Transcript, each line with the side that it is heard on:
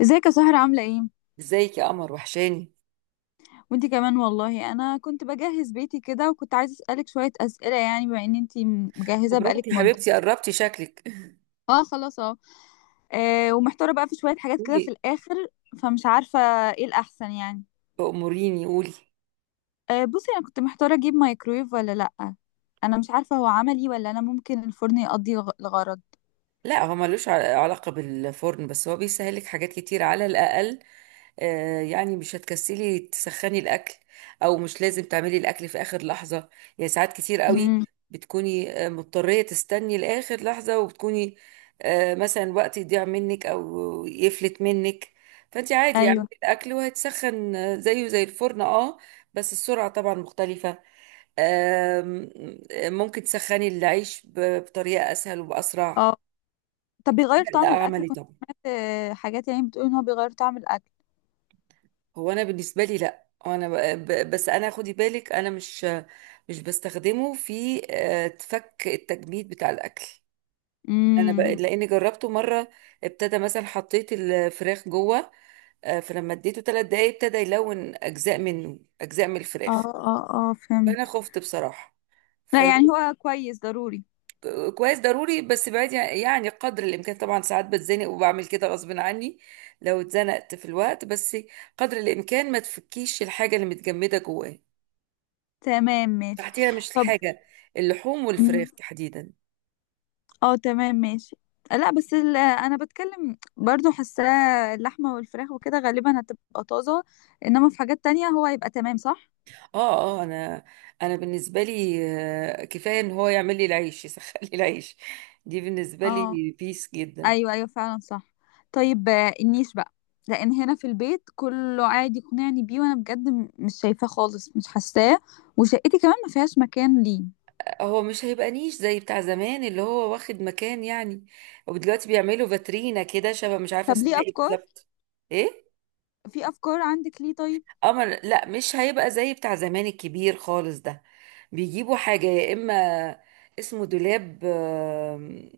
left: ازيك يا سهرة عاملة ايه؟
right: ازيك يا قمر؟ وحشاني.
left: وانتي كمان والله انا كنت بجهز بيتي كده وكنت عايزة اسألك شوية اسئلة، يعني بما ان انتي مجهزة
right: مبروك
left: بقالك
right: يا
left: مدة.
right: حبيبتي، قربتي شكلك.
left: اه خلاص اه. ومحتارة بقى في شوية حاجات كده في
right: قولي،
left: الاخر، فمش عارفة ايه الاحسن يعني.
right: أموريني قولي.
left: آه بصي، انا كنت محتارة اجيب مايكرويف ولا لأ، انا مش عارفة هو عملي ولا انا ممكن الفرن يقضي الغرض.
right: لا، هو ملوش علاقة بالفرن، بس هو بيسهلك حاجات كتير على الأقل. يعني مش هتكسلي تسخني الأكل، أو مش لازم تعملي الأكل في آخر لحظة. يعني ساعات كتير قوي
left: امم
right: بتكوني مضطرية تستني لآخر لحظة، وبتكوني مثلا وقت يضيع منك أو يفلت منك. فأنت عادي اعملي
left: ايوه.
right: الأكل وهيتسخن، زيه زي الفرن، اه. بس السرعة طبعا مختلفة. آم، ممكن تسخني العيش بطريقة أسهل وبأسرع.
left: اه، طب بيغير
right: لا،
left: طعم الاكل؟
right: عملي
left: كنت
right: طبعا.
left: سمعت حاجات يعني بتقول ان هو بيغير طعم الاكل.
right: هو انا بالنسبه لي لا، انا بس انا خدي بالك، انا مش بستخدمه في تفك التجميد بتاع الاكل.
left: امم.
right: لاني جربته مره، ابتدى مثلا حطيت الفراخ جوه. فلما اديته ثلاث دقايق ابتدى يلون اجزاء منه، اجزاء من
left: اه
right: الفراخ.
left: اه. اه فهمت.
right: فانا خفت بصراحه.
left: لا
right: فانا
left: يعني هو كويس ضروري.
right: كويس ضروري، بس بعيد يعني قدر الامكان. طبعا ساعات بتزنق وبعمل كده غصب عني، لو اتزنقت في الوقت. بس قدر الامكان ما تفكيش الحاجه اللي متجمده جواه،
left: تمام ماشي.
right: تحتيها مش
left: طب
right: الحاجه. اللحوم
left: مم.
right: والفراخ تحديدا.
left: اه تمام ماشي. لا بس انا بتكلم برضو، حاساه اللحمه والفراخ وكده غالبا هتبقى طازه، انما في حاجات تانية هو هيبقى تمام، صح.
right: اه اه انا انا بالنسبه لي، كفايه ان هو يعمل لي العيش يسخن لي العيش. دي بالنسبه
left: اه
right: لي بيس جدا.
left: ايوه ايوه، فعلا صح. طيب، النيش بقى، لان هنا في البيت كله عادي يقنعني بيه، وانا بجد مش شايفاه خالص، مش حاساه، وشقتي كمان ما فيهاش مكان ليه.
right: هو مش هيبقى نيش زي بتاع زمان اللي هو واخد مكان يعني، ودلوقتي بيعملوا فاترينا كده شبه، مش عارفه
left: طب
right: اسمها
left: ليه
right: ايه
left: افكار،
right: بالظبط. ايه؟
left: في افكار عندك ليه طيب؟
right: قمر، لا مش هيبقى زي بتاع زمان الكبير خالص ده. بيجيبوا حاجة، يا إما اسمه دولاب،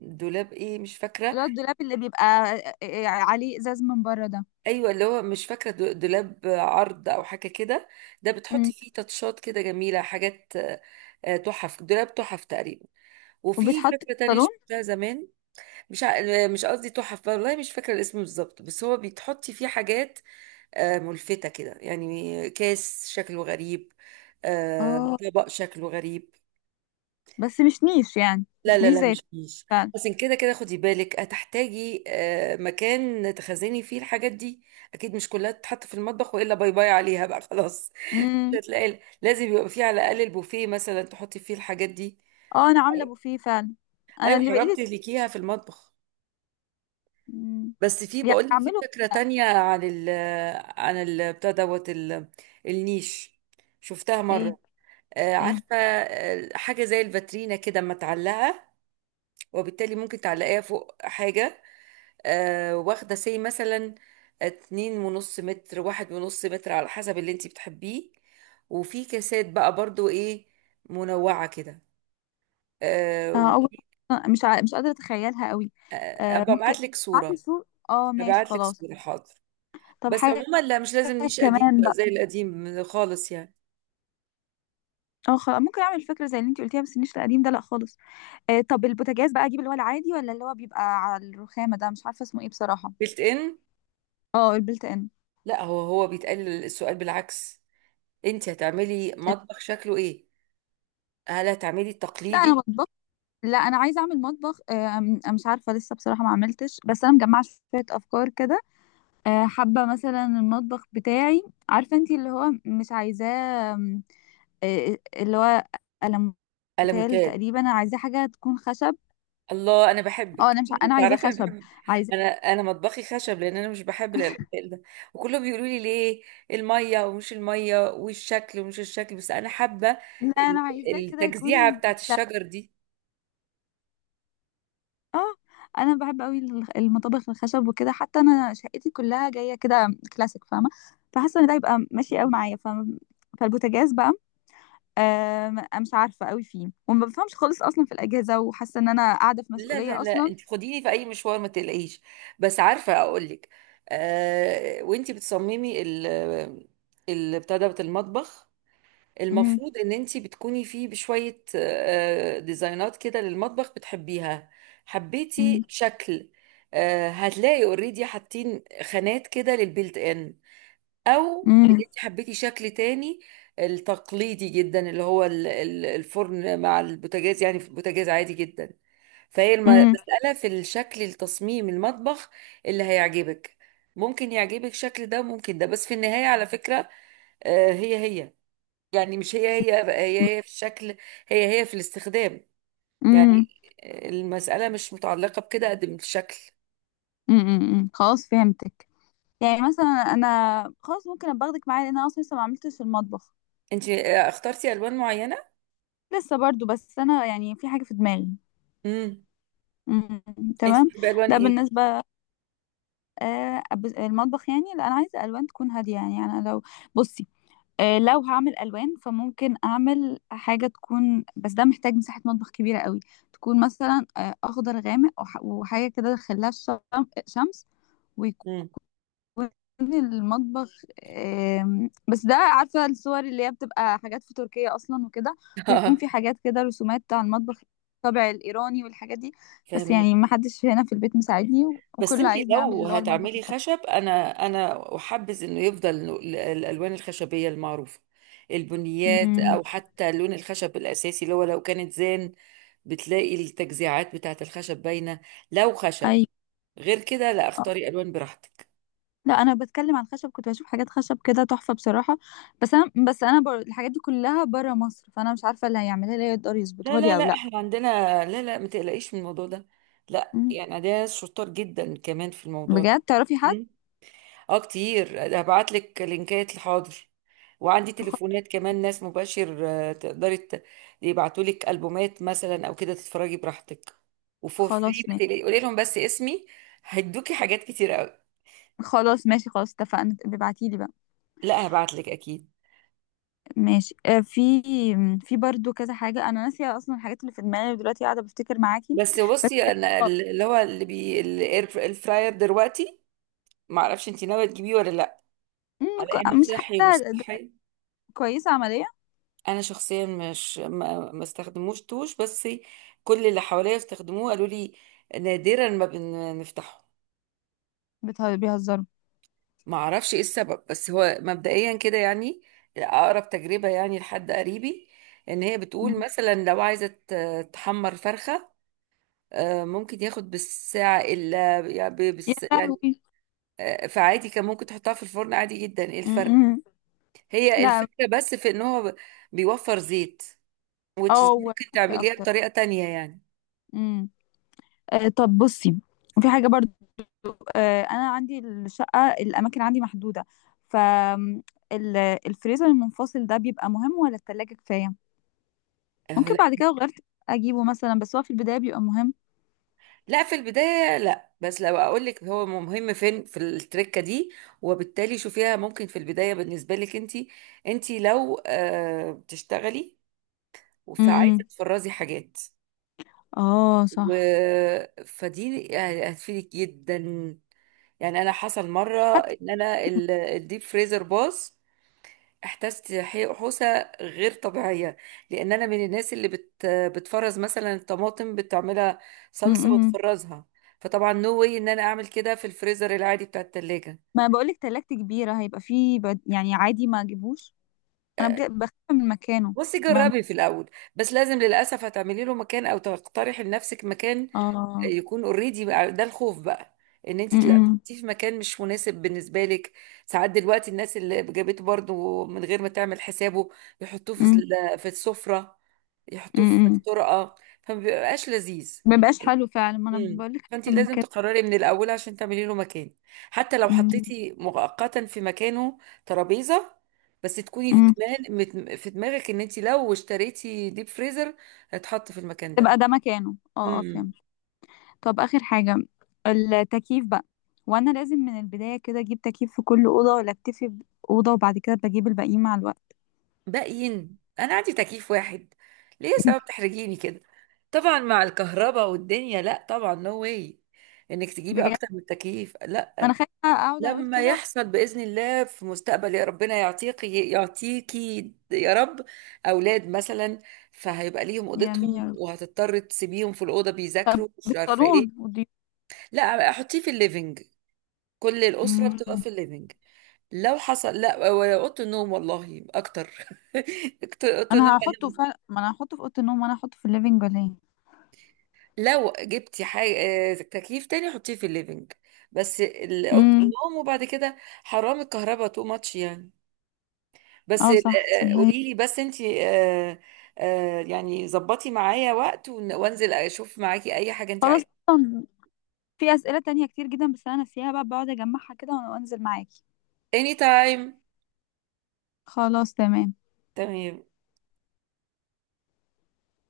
right: دولاب ايه مش فاكرة.
left: اللي هو الدولاب اللي بيبقى عليه ازاز من بره ده.
right: ايوه، اللي هو مش فاكرة دولاب عرض او حاجة كده. ده بتحطي
left: مم.
right: فيه تاتشات كده جميلة، حاجات آه،، تحف، دولاب تحف تقريبا. وفي
left: وبيتحط في
right: فكرة تانية
left: الصالون.
right: شفتها زمان. مش ع... مش قصدي تحف، والله مش فاكرة الاسم بالظبط، بس هو بتحطي فيه حاجات ملفتة كده، يعني كاس شكله غريب،
left: اه،
right: طبق شكله غريب.
left: بس مش نيش يعني،
right: لا
left: مش
right: لا
left: نيش
right: لا،
left: زي.
right: مش كيس.
left: فعلا.
right: بس كده كده خدي بالك، هتحتاجي مكان تخزني فيه الحاجات دي. اكيد مش كلها تتحط في المطبخ، والا باي باي عليها بقى خلاص. مش
left: امم.
right: هتلاقي، لازم يبقى فيه على الاقل البوفيه مثلا تحطي فيه الحاجات دي.
left: اه انا عامله بوفيه فعلا، انا
right: ايوه،
left: اللي
right: حرام
left: بقيت.
right: تهلكيها في المطبخ.
left: مم.
right: بس في،
left: يعني
right: بقول لك في
left: اعمله.
right: فكرة تانية عن ال بتاع دوت النيش، شفتها
left: ايه.
right: مرة.
left: ايه.
right: عارفة، حاجة زي الفاترينا كده اما تعلقها، وبالتالي ممكن تعلقيها فوق حاجة. واخدة سي مثلا اتنين ونص متر، واحد ونص متر، على حسب اللي انتي بتحبيه. وفي كاسات بقى برضو ايه، منوعة كده آه،.
left: آه اول، مش قادره اتخيلها قوي. آه
right: ابقى
left: ممكن.
right: ابعت لك
left: معاكي
right: صورة.
left: صور؟ اه ماشي
right: هبعت لك
left: خلاص.
right: صورة، حاضر.
left: طب
right: بس
left: حاجه
right: عموما لا، مش لازم نيش قديم
left: كمان
right: بقى
left: بقى.
right: زي القديم خالص يعني.
left: اه خلاص، ممكن اعمل فكره زي اللي انت قلتيها، بس النيش القديم ده لا خالص. آه، طب البوتاجاز بقى اجيب اللي هو العادي، ولا اللي هو بيبقى على الرخامه ده؟ مش عارفه اسمه ايه بصراحه.
right: بيلت ان.
left: اه البلت ان.
right: لا، هو هو بيتقال السؤال بالعكس. انتي هتعملي مطبخ شكله ايه؟ هل هتعملي
left: لا انا
right: التقليدي؟
left: بطبخ. لا انا عايزه اعمل مطبخ، مش عارفه لسه بصراحه، ما عملتش، بس انا مجمعه شويه افكار كده. حابه مثلا المطبخ بتاعي، عارفه انتي اللي هو مش عايزاه، آم، آه، آه، اللي هو
right: ألا
left: الموتيل
right: مثال،
left: تقريبا. انا عايزاه حاجه تكون خشب.
right: الله انا
left: اه
right: بحبك
left: انا مش ع- انا عايزاه
right: تعرفي انا
left: خشب،
right: بحبك.
left: عايزاه.
right: انا مطبخي خشب، لان انا مش بحب الالمثال ده، وكلهم بيقولوا لي ليه، الميه ومش الميه، والشكل ومش الشكل، بس انا حابه
left: لا
right: ال-
left: انا عايزاه كده
right: التجزيعه
left: يكون.
right: بتاعت
left: لا.
right: الشجر دي.
left: اه انا بحب قوي المطابخ الخشب وكده، حتى انا شقتي كلها جايه كده كلاسيك، فاهمه؟ فحاسه ان ده يبقى ماشي قوي معايا، فاهمه؟ فالبوتاجاز بقى، م مش عارفة أوي فيه، وما بافهمش خالص أصلًا في الأجهزة، وحاسة إن أنا قاعدة في
right: لا لا
left: مسؤولية
right: لا
left: أصلًا.
right: انت خديني في اي مشوار ما تقلقيش، بس عارفه اقول لك. آه، وانت بتصممي ال بتاع دوت المطبخ،
left: إمم،
right: المفروض ان انتي بتكوني فيه بشوية ديزاينات كده للمطبخ بتحبيها. حبيتي
left: إمم،
right: شكل، هتلاقي اوريدي حاطين خانات كده للبيلت ان، او ان
left: إمم،
right: انتي حبيتي شكل تاني. التقليدي جدا اللي هو الفرن مع البوتاجاز، يعني في البوتاجاز عادي جدا. فهي
left: إمم،
right: المسألة في الشكل، التصميم المطبخ اللي هيعجبك. ممكن يعجبك شكل ده، ممكن ده، بس في النهاية على فكرة هي هي. يعني مش هي هي بقى، هي هي في الشكل، هي هي في الاستخدام. يعني
left: إمم،
right: المسألة مش متعلقة بكده قد من الشكل.
left: إمم، إمم، إمم، خلاص فهمتِك. يعني مثلًا أنا خلاص ممكن أبقى آخدِك معايا، لإن أنا أصلًا لسه ما عملتش في المطبخ،
right: انت اخترتي الوان معينة؟
left: لسه برضه، بس أنا يعني في حاجة في دماغي.
right: امم.
left: إمم،
right: انت
left: تمام،
right: بتحبي الوان
left: ده
right: ايه؟
left: بالنسبة، أب المطبخ يعني، لأ أنا عايزة ألوان تكون هادية يعني، أنا لو بُصي، لو هعمل الوان فممكن اعمل حاجه تكون، بس ده محتاج مساحه مطبخ كبيره قوي. تكون مثلا اخضر غامق، وحاجه كده دخلها شمس، ويكون
right: امم،
left: المطبخ، بس ده عارفه الصور اللي هي بتبقى حاجات في تركيا اصلا وكده، ويكون
right: اه،
left: في حاجات كده رسومات على المطبخ، الطابع الايراني والحاجات دي. بس
right: فهمك
left: يعني ما حدش هنا في البيت مساعدني،
right: بس
left: وكله
right: انت
left: عايزني اعمل
right: لو
left: اللي هو المطبخ
right: هتعملي
left: التقليدي.
right: خشب، انا احبذ انه يفضل الالوان الخشبية المعروفة، البنيات،
left: امم.
right: او حتى لون الخشب الاساسي اللي هو لو كانت زان، بتلاقي التجزيعات بتاعت الخشب باينة. لو خشب،
left: ايوه.
right: غير كده لا اختاري الوان براحتك.
left: لا انا بتكلم عن خشب، كنت بشوف حاجات خشب كده تحفه بصراحه، بس انا الحاجات دي كلها بره مصر، فانا مش عارفه اللي هيعملها لي يقدر
right: لا
left: يظبطها
right: لا
left: لي
right: لا
left: او لا.
right: احنا عندنا، لا لا ما تقلقيش من الموضوع ده. لا،
left: مم.
right: يعني عندنا ناس شطار جدا كمان في الموضوع ده.
left: بجد تعرفي حد؟
right: مم. اه كتير، هبعت لك لينكات الحاضر، وعندي
left: خ...
right: تليفونات كمان، ناس مباشر، تقدري يبعتوا لك البومات مثلا او كده تتفرجي براحتك. وفور فري،
left: خلاص
right: ما
left: ماشي.
right: تقلقي، قولي لهم بس اسمي. هيدوكي حاجات كتير قوي.
left: خلاص ماشي، خلاص اتفقنا، ابعتي لي بقى.
right: لا هبعت لك اكيد.
left: ماشي. في برضو كذا حاجه انا ناسيه اصلا، الحاجات اللي في دماغي دلوقتي قاعده بفتكر معاكي.
right: بس
left: بس
right: بصي، انا
left: آه،
right: اللي هو اللي بي، الفراير دلوقتي، ما اعرفش انت ناويه تجيبيه ولا لا، على انه
left: مم، مش
right: صحي ومش
left: حاسه
right: صحي.
left: كويسه عمليه.
right: انا شخصيا مش، ما استخدموش توش، بس كل اللي حواليا استخدموه قالوا لي نادرا ما بنفتحه.
left: بيهزروا.
right: ما اعرفش ايه السبب، بس هو مبدئيا كده يعني. اقرب تجربة يعني لحد قريبي، ان هي بتقول
left: مم.
right: مثلا لو عايزة تحمر فرخة، ممكن ياخد بالساعة إلا يعني،
left: يا
right: يعني،
left: لهوي.
right: فعادي كان ممكن تحطها في الفرن عادي جدا، ايه
left: مم،
right: الفرق؟
left: مم.
right: هي
left: لا.
right: الفكرة بس في ان هو بيوفر زيت، which is
left: اه
right: ممكن
left: وحشة
right: تعمليها
left: اكتر.
right: بطريقة تانية يعني.
left: مم. طب بصي، في حاجة برضو، أنا عندي الشقة الأماكن عندي محدودة، ف م، الفريزر المنفصل ده بيبقى مهم ولا التلاجة كفاية؟ ممكن بعد كده لو غيرت أجيبه مثلا، بس هو في البداية بيبقى مهم.
right: لا، في البداية لا، بس لو اقول لك، هو مهم فين في التركة دي. وبالتالي شوفيها ممكن في البداية بالنسبة لك، انت انت لو بتشتغلي فعايزة
left: امم.
right: تفرزي حاجات،
left: اه
right: و...
left: صح.
right: فدي يعني هتفيدك جدا. يعني انا حصل مرة
left: حتى.
right: ان انا الديب فريزر باظ، احتجت حوسه غير طبيعيه، لان انا من الناس اللي بتفرز مثلا الطماطم، بتعملها صلصه
left: امم.
right: وتفرزها. فطبعا نو واي ان انا اعمل كده في الفريزر العادي بتاع التلاجة.
left: ما بقولك تلاجتي كبيرة، هيبقى فيه بد... يعني عادي ما أجيبوش، أنا بجد بخاف من مكانه.
right: بصي
left: ما.
right: جربي في الاول، بس لازم للاسف هتعملي له مكان، او تقترحي لنفسك مكان
left: اه.
right: يكون اوريدي. ده الخوف بقى، ان انت تلاقيه
left: امم.
right: في مكان مش مناسب بالنسبه لك. ساعات دلوقتي الناس اللي جابته برضو من غير ما تعمل حسابه، يحطوه في في السفره، يحطوه في
left: امم.
right: الطرقه، فما بيبقاش لذيذ.
left: ما بقاش حلو فعلا، ما أنا
right: امم،
left: بقولك
right: فانت
left: خايفة من
right: لازم
left: كده.
right: تقرري من الاول عشان تعملي له مكان. حتى لو
left: امم.
right: حطيتي مؤقتا في مكانه ترابيزه، بس تكوني في دماغك ان انت لو اشتريتي ديب فريزر هتحط في المكان
left: تبقى
right: ده.
left: ده مكانه، اه اه
right: امم.
left: فهمت. طب آخر حاجة، التكييف بقى، وأنا لازم من البداية كده أجيب تكييف في كل أوضة، ولا أكتفي بأوضة وبعد كده بجيب الباقيين مع الوقت؟
right: باقيين، انا عندي تكييف واحد، ليه يا سبب تحرجيني كده؟ طبعا مع الكهرباء والدنيا، لا طبعا نو واي انك تجيبي
left: بجد؟
right: اكتر من تكييف،
left: ما
right: لا.
left: أنا خايفة أقعد أقول
right: لما
left: كده.
right: يحصل باذن الله في مستقبل، يا ربنا يعطيك، يعطيكي يا رب، اولاد مثلا، فهيبقى ليهم
left: يا
right: اوضتهم،
left: مين يا رب.
right: وهتضطر تسيبيهم في الاوضه بيذاكروا مش عارفه
left: بالصالون
right: ايه.
left: والضيوف.
right: لا احطيه في الليفينج، كل الاسره بتبقى
left: أمم.
right: في الليفينج. لو حصل لا، ولا اوضه النوم والله اكتر اوضه النوم.
left: أنا هحطه فعلا، ما أنا هحطه في أوضة النوم، وأنا هحطه في الليفينج ولا إيه؟
right: لو جبتي حاجة تكييف تاني، حطيه في الليفينج، بس اوضه
left: أمم.
right: النوم وبعد كده حرام، الكهرباء تو ماتش يعني. بس
left: اه صح تصدقي.
right: قولي لي، بس انتي يعني ظبطي معايا وقت وانزل اشوف معاكي اي حاجة انتي
left: خلاص
right: عايزة.
left: أصلا، في أسئلة تانية كتير جدا بس أنا ناسيها بقى، بقعد أجمعها كده وأنزل معاكي.
right: اني تايم.
left: خلاص تمام.
right: تمام.